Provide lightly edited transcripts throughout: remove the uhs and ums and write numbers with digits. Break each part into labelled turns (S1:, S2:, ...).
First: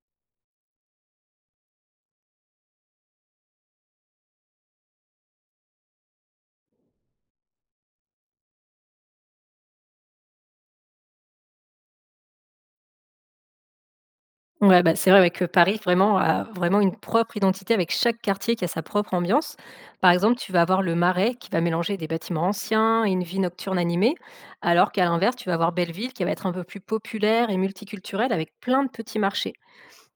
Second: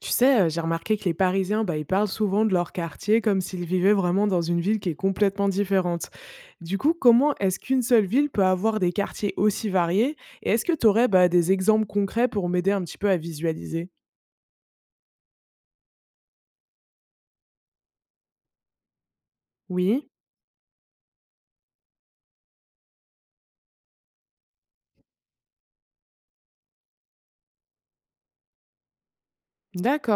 S1: Tu sais, j'ai remarqué que les Parisiens, bah, ils parlent souvent de leur quartier comme s'ils vivaient vraiment dans une ville qui est complètement différente. Du coup, comment est-ce qu'une seule ville peut avoir des quartiers aussi variés? Et est-ce que tu aurais, bah, des exemples concrets pour m'aider un petit peu à visualiser?
S2: Ouais, bah, c'est vrai ouais, que Paris vraiment a vraiment une propre identité avec chaque quartier qui a sa propre ambiance. Par
S1: Oui?
S2: exemple, tu vas avoir le Marais qui va mélanger des bâtiments anciens et une vie nocturne animée, alors qu'à l'inverse, tu vas avoir Belleville qui va être un peu plus populaire et multiculturelle avec plein de petits marchés.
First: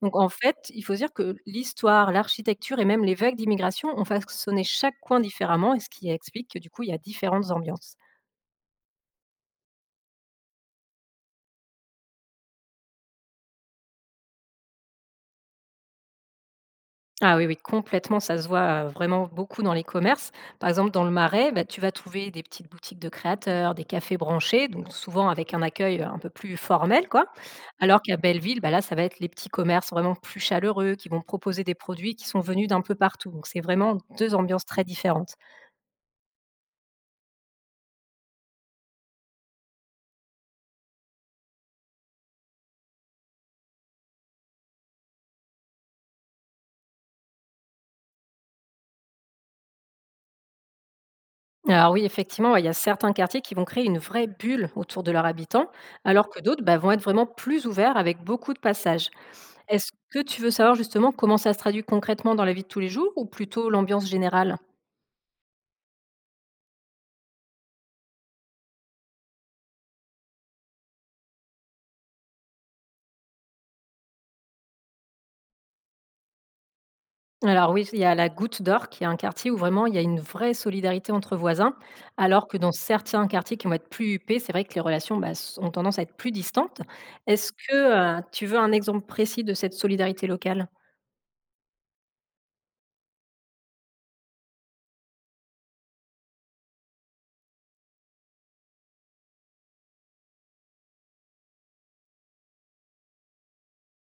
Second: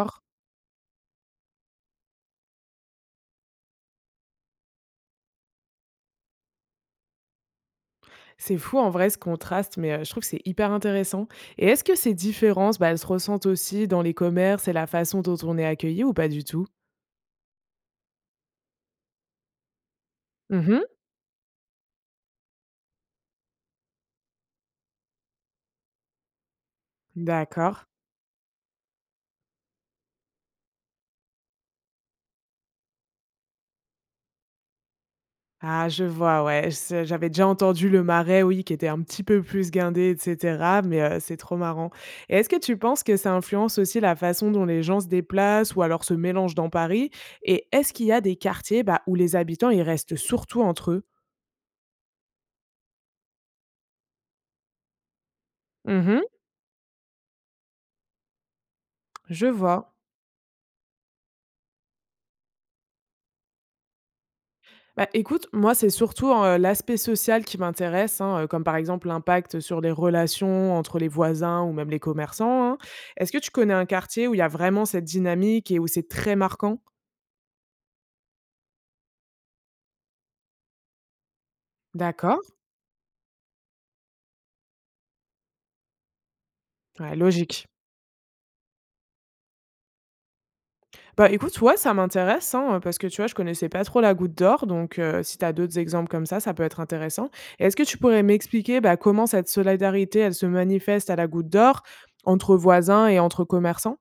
S2: Donc en fait, il faut se dire que l'histoire, l'architecture et même les vagues d'immigration ont façonné chaque coin différemment et ce qui explique que du coup, il y a différentes ambiances.
S1: C'est fou en vrai ce contraste, mais, je trouve que c'est hyper intéressant. Et est-ce que ces différences, bah, elles se ressentent aussi dans les commerces et la façon dont on est accueilli ou pas du tout?
S2: Ah oui, oui, complètement, ça se voit, vraiment beaucoup dans les commerces. Par
S1: Mmh.
S2: exemple, dans le Marais, bah, tu vas trouver des petites boutiques de créateurs, des cafés branchés, donc souvent avec un accueil, un peu plus formel, quoi.
S1: D'accord.
S2: Alors qu'à Belleville, bah, là, ça va être les petits commerces vraiment plus chaleureux qui vont proposer des produits qui sont venus d'un peu partout. Donc c'est vraiment 2 ambiances très différentes.
S1: Ah je vois, ouais, ce j'avais déjà entendu le Marais, oui, qui était un petit peu plus guindé et cetera, mais c'est trop marrant. Et est-ce que tu penses que ça influence aussi la façon dont les gens se déplacent ou alors se mélangent dans Paris? Et est-ce qu'il y a des quartiers, bah, où les habitants, ils restent surtout entre eux?
S2: Alors oui, effectivement, ouais, il y a certains quartiers qui vont créer une vraie bulle autour de leurs habitants,
S1: Mmh.
S2: alors que d'autres, bah, vont être vraiment plus ouverts avec beaucoup de passages.
S1: Je
S2: Est-ce
S1: vois.
S2: que tu veux savoir justement comment ça se traduit concrètement dans la vie de tous les jours ou plutôt l'ambiance générale?
S1: Bah, écoute, moi, c'est surtout, l'aspect social qui m'intéresse, hein, comme par exemple l'impact sur les relations entre les voisins ou même les commerçants, hein. Est-ce que tu connais un quartier où il y a vraiment cette dynamique et où c'est très marquant?
S2: Alors oui, il y a la Goutte d'Or qui est un quartier où vraiment il y a une vraie solidarité entre voisins,
S1: D'accord.
S2: alors que dans certains quartiers qui vont être plus huppés, c'est vrai que les relations bah, ont tendance à être plus distantes.
S1: Ouais,
S2: Est-ce
S1: logique.
S2: que tu veux un exemple précis de cette solidarité locale?
S1: Bah, écoute, ouais, ça m'intéresse, hein, parce que tu vois, je connaissais pas trop la Goutte d'Or, donc si tu as d'autres exemples comme ça peut être intéressant. Et est-ce que tu pourrais m'expliquer, bah, comment cette solidarité, elle se manifeste à la Goutte d'Or, entre voisins et entre commerçants?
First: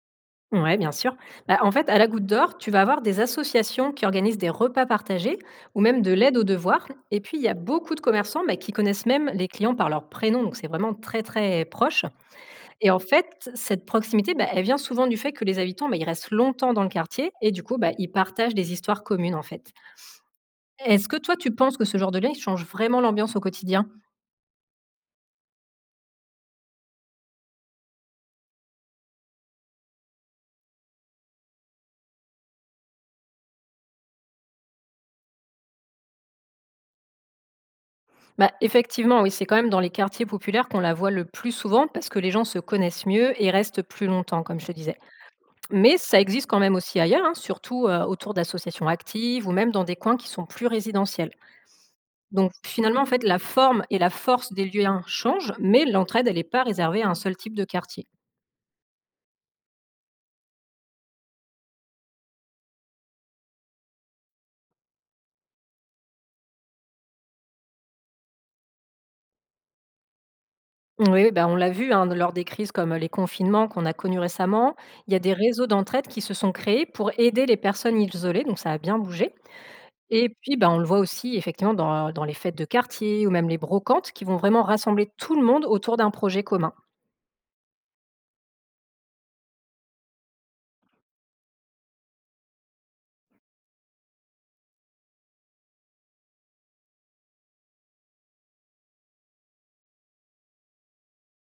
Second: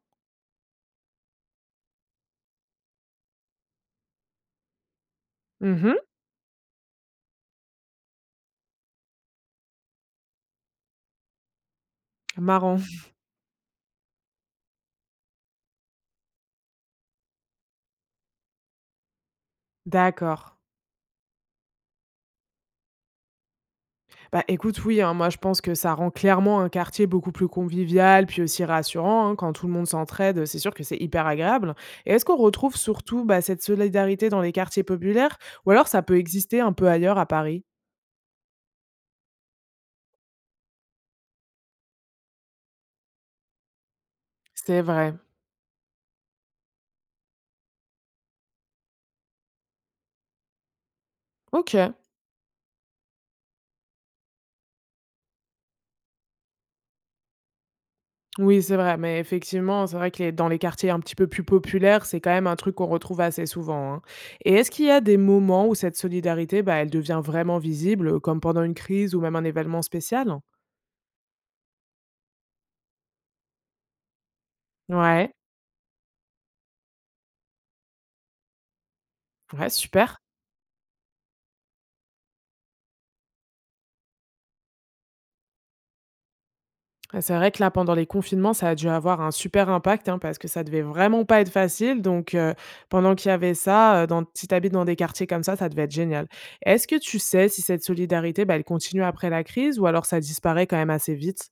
S2: Ouais, bien sûr. Bah, en fait, à la Goutte d'Or, tu vas avoir des associations qui organisent des repas partagés ou
S1: Mmh.
S2: même de l'aide aux devoirs. Et puis, il y a beaucoup de commerçants bah, qui connaissent même les clients par leur prénom. Donc, c'est vraiment très, très proche.
S1: Marrant.
S2: Et en fait, cette proximité, bah, elle vient souvent du fait que les habitants, bah, ils restent longtemps dans le quartier et du coup, bah, ils partagent des histoires communes, en fait.
S1: D'accord.
S2: Est-ce que toi, tu penses que ce genre de lien, il change vraiment l'ambiance au quotidien
S1: Bah, écoute, oui, hein, moi, je pense que ça rend clairement un quartier beaucoup plus convivial, puis aussi rassurant, hein, quand tout le monde s'entraide, c'est sûr que c'est hyper agréable. Et est-ce qu'on retrouve surtout, bah, cette solidarité dans les quartiers populaires ou alors ça peut exister un peu ailleurs à Paris?
S2: bah, Effectivement, oui, c'est quand même dans les quartiers populaires qu'on la voit le plus souvent parce que les gens se connaissent mieux et restent plus longtemps, comme je te
S1: C'est
S2: disais.
S1: vrai.
S2: Mais ça existe quand même aussi ailleurs, hein, surtout, autour d'associations actives ou même dans des coins qui sont plus résidentiels.
S1: OK.
S2: Donc finalement, en fait, la forme et la force des liens changent, mais l'entraide, elle est pas réservée à un seul type de quartier.
S1: Oui, c'est vrai, mais effectivement, c'est vrai que les dans les quartiers un petit peu plus populaires, c'est quand même un truc qu'on retrouve assez souvent, hein. Et est-ce qu'il y a des moments où cette solidarité, bah, elle devient vraiment visible, comme pendant une crise ou même un événement spécial?
S2: Oui, ben on l'a vu, hein, lors des crises comme les confinements qu'on a connus récemment, il y a
S1: Ouais,
S2: des réseaux d'entraide qui se sont créés pour aider les personnes isolées, donc ça a bien bougé.
S1: ouais, super.
S2: Et puis, ben on le voit aussi effectivement dans les fêtes de quartier ou même les brocantes qui vont vraiment rassembler tout le monde autour d'un projet commun.
S1: Ah, c'est vrai que là, pendant les confinements, ça a dû avoir un super impact, hein, parce que ça devait vraiment pas être facile, donc pendant qu'il y avait ça, dans si tu habites dans des quartiers comme ça devait être génial. Est-ce que tu sais si cette solidarité, bah, elle continue après la crise ou alors ça disparaît quand même assez vite?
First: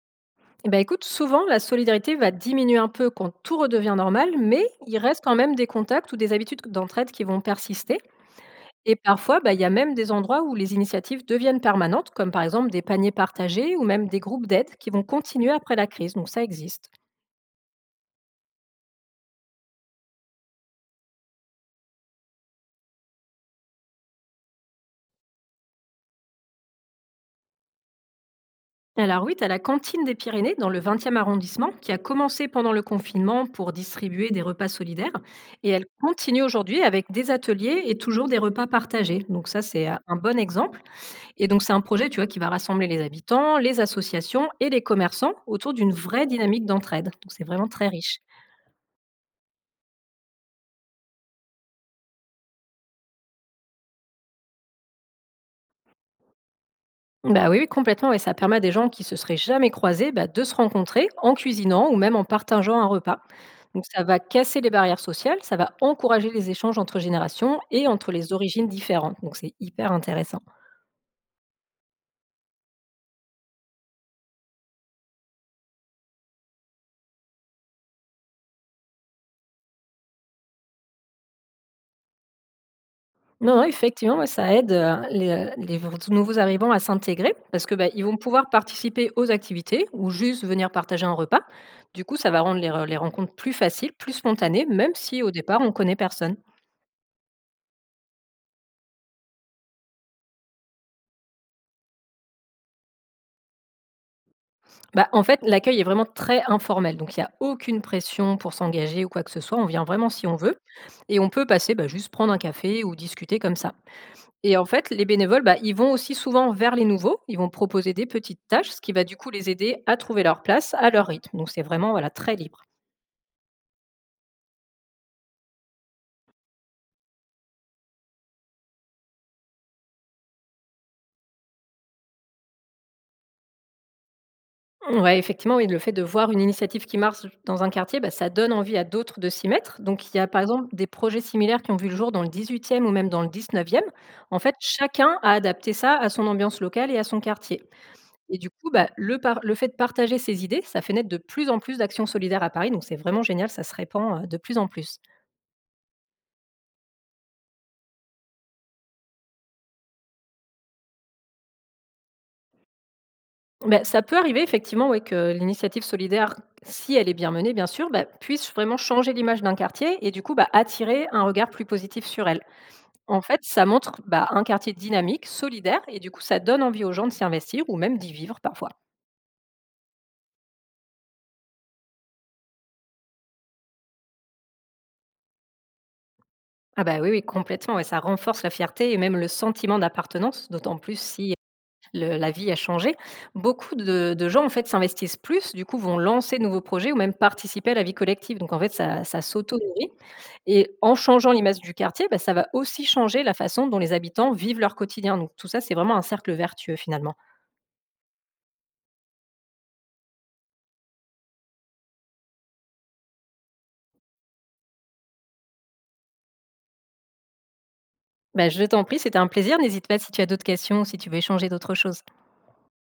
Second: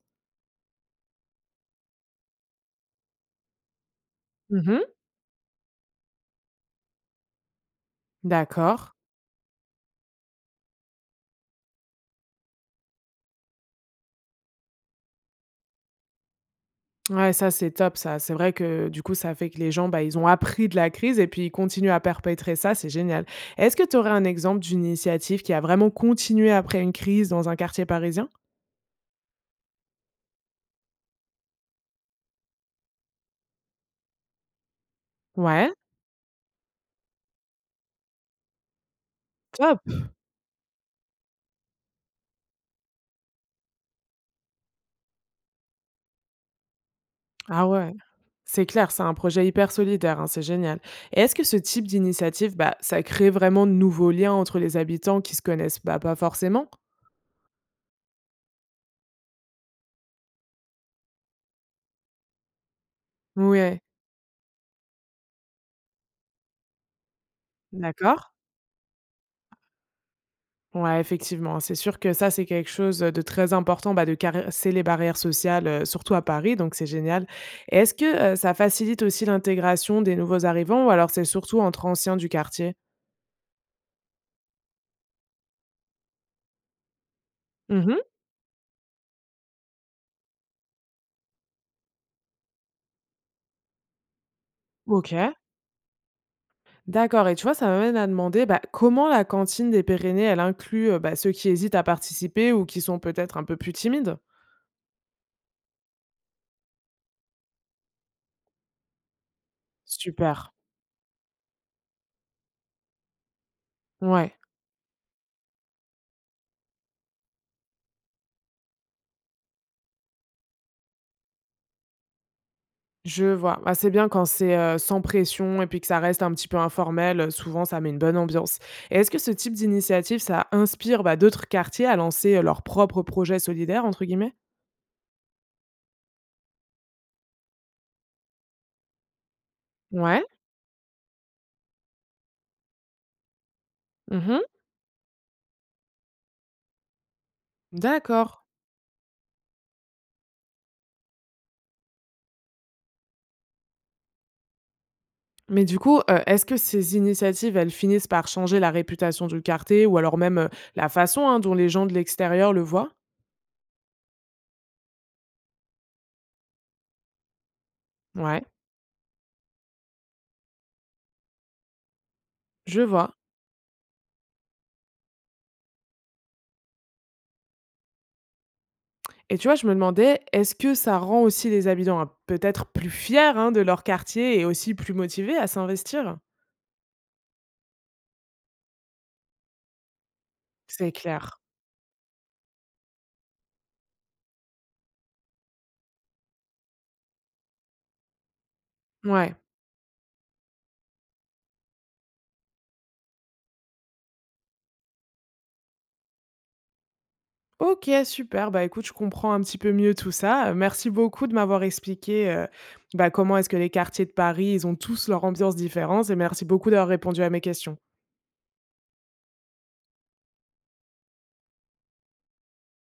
S2: Eh ben, écoute, souvent, la solidarité va diminuer un peu quand tout redevient normal, mais
S1: Mmh mh.
S2: il reste quand même des contacts ou des habitudes d'entraide qui vont persister.
S1: D'accord.
S2: Et parfois, bah, il y a même des endroits où les initiatives deviennent permanentes, comme par exemple des paniers partagés ou même des groupes d'aide qui vont continuer après la crise. Donc ça existe.
S1: Ouais, ça, c'est top ça. C'est vrai que, du coup, ça fait que les gens, bah, ils ont appris de la crise et puis ils continuent à perpétrer ça, c'est génial. Est-ce que tu aurais un exemple d'une initiative qui a vraiment continué après une crise dans un quartier parisien?
S2: Alors oui, tu as la cantine des Pyrénées dans le 20e arrondissement qui a commencé pendant le confinement pour distribuer des repas solidaires. Et
S1: Ouais,
S2: elle continue aujourd'hui avec des ateliers et toujours des repas partagés. Donc ça,
S1: top!
S2: c'est un bon exemple. Et donc, c'est un projet, tu vois, qui va rassembler les habitants, les associations et les commerçants autour d'une vraie dynamique d'entraide. Donc, c'est
S1: Ah
S2: vraiment très
S1: ouais,
S2: riche.
S1: c'est clair, c'est un projet hyper solidaire, hein, c'est génial. Et est-ce que ce type d'initiative, bah, ça crée vraiment de nouveaux liens entre les habitants qui se connaissent, bah, pas forcément?
S2: Bah oui, oui, complètement. Ouais, ça permet à des gens qui se seraient jamais croisés bah, de se rencontrer en cuisinant ou même en partageant un repas.
S1: Ouais,
S2: Donc, ça va casser les barrières sociales, ça va encourager les échanges entre générations et entre
S1: d'accord.
S2: les origines différentes. Donc, c'est hyper intéressant.
S1: Ouais, effectivement. C'est sûr que ça, c'est quelque chose de très important, bah, de casser les barrières sociales, surtout à Paris, donc c'est génial. Et est-ce que, ça facilite aussi l'intégration des nouveaux arrivants ou alors c'est surtout entre anciens du quartier?
S2: Non, non, effectivement, ouais, ça aide, les v nouveaux arrivants à s'intégrer parce que, bah,
S1: Mhm.
S2: ils vont pouvoir participer aux activités ou juste venir partager un repas. Du coup, ça va rendre les rencontres plus faciles, plus spontanées, même si au
S1: OK.
S2: départ on connaît personne.
S1: D'accord. Et tu vois, ça m'amène à demander, bah, comment la cantine des Pyrénées, elle inclut, bah, ceux qui hésitent à participer ou qui sont peut-être un peu plus timides?
S2: Bah, en fait, l'accueil est vraiment très informel, donc il y a aucune pression pour s'engager ou quoi que ce soit. On vient vraiment si on
S1: Super.
S2: veut et on peut passer, bah, juste prendre un café ou discuter comme ça.
S1: Ouais.
S2: Et en fait, les bénévoles, bah, ils vont aussi souvent vers les nouveaux. Ils vont proposer des petites tâches, ce qui va du coup les aider à trouver leur place à leur rythme. Donc c'est vraiment voilà très libre.
S1: Je vois. Bah, c'est bien quand c'est, sans pression et puis que ça reste un petit peu informel, souvent ça met une bonne ambiance. Et est-ce que ce type d'initiative, ça inspire, bah, d'autres quartiers à lancer, «leurs propres projets solidaires» entre guillemets?
S2: Ouais, effectivement, oui, le fait de voir une initiative qui marche dans un quartier, bah, ça donne envie à d'autres de s'y mettre. Donc il y
S1: Ouais.
S2: a par exemple des projets similaires qui ont vu le jour dans le 18e ou même dans le 19e. En
S1: Mmh.
S2: fait, chacun a adapté ça à son ambiance locale et à son quartier.
S1: D'accord.
S2: Et du coup, bah, le fait de partager ses idées, ça fait naître de plus en plus d'actions solidaires à Paris. Donc c'est vraiment génial, ça se répand de plus en plus.
S1: Mais du coup, est-ce que ces initiatives, elles finissent par changer la réputation du quartier ou alors même, la façon, hein, dont les gens de l'extérieur le voient?
S2: Ben ça peut arriver effectivement, ouais, que l'initiative solidaire, si elle est bien menée, bien sûr, bah,
S1: Ouais,
S2: puisse vraiment changer l'image d'un quartier et du coup bah, attirer un regard plus positif sur elle.
S1: je vois.
S2: En fait, ça montre bah, un quartier dynamique, solidaire, et du coup, ça donne envie aux gens de s'y investir ou même d'y vivre parfois.
S1: Et tu vois, je me demandais, est-ce que ça rend aussi les habitants, hein, peut-être plus fiers, hein, de leur quartier et aussi plus motivés à s'investir?
S2: Ah bah oui, oui, complètement. Ouais, ça renforce la fierté et même le sentiment d'appartenance, d'autant
S1: C'est
S2: plus si
S1: clair.
S2: la vie a changé. Beaucoup de gens en fait s'investissent plus, du coup vont lancer de nouveaux projets ou même participer à la vie collective. Donc en fait, ça
S1: Ouais.
S2: s'auto-nourrit. Et en changeant l'image du quartier, bah, ça va aussi changer la façon dont les habitants vivent leur quotidien. Donc tout ça, c'est vraiment un cercle vertueux finalement.
S1: OK, super. Bah, écoute, je comprends un petit peu mieux tout ça. Merci beaucoup de m'avoir expliqué, bah, comment est-ce que les quartiers de Paris, ils ont tous leur ambiance différente et merci beaucoup d'avoir répondu à mes questions.
S2: Bah, je t'en prie, c'était un plaisir. N'hésite pas si tu as d'autres questions ou si tu veux échanger d'autres choses.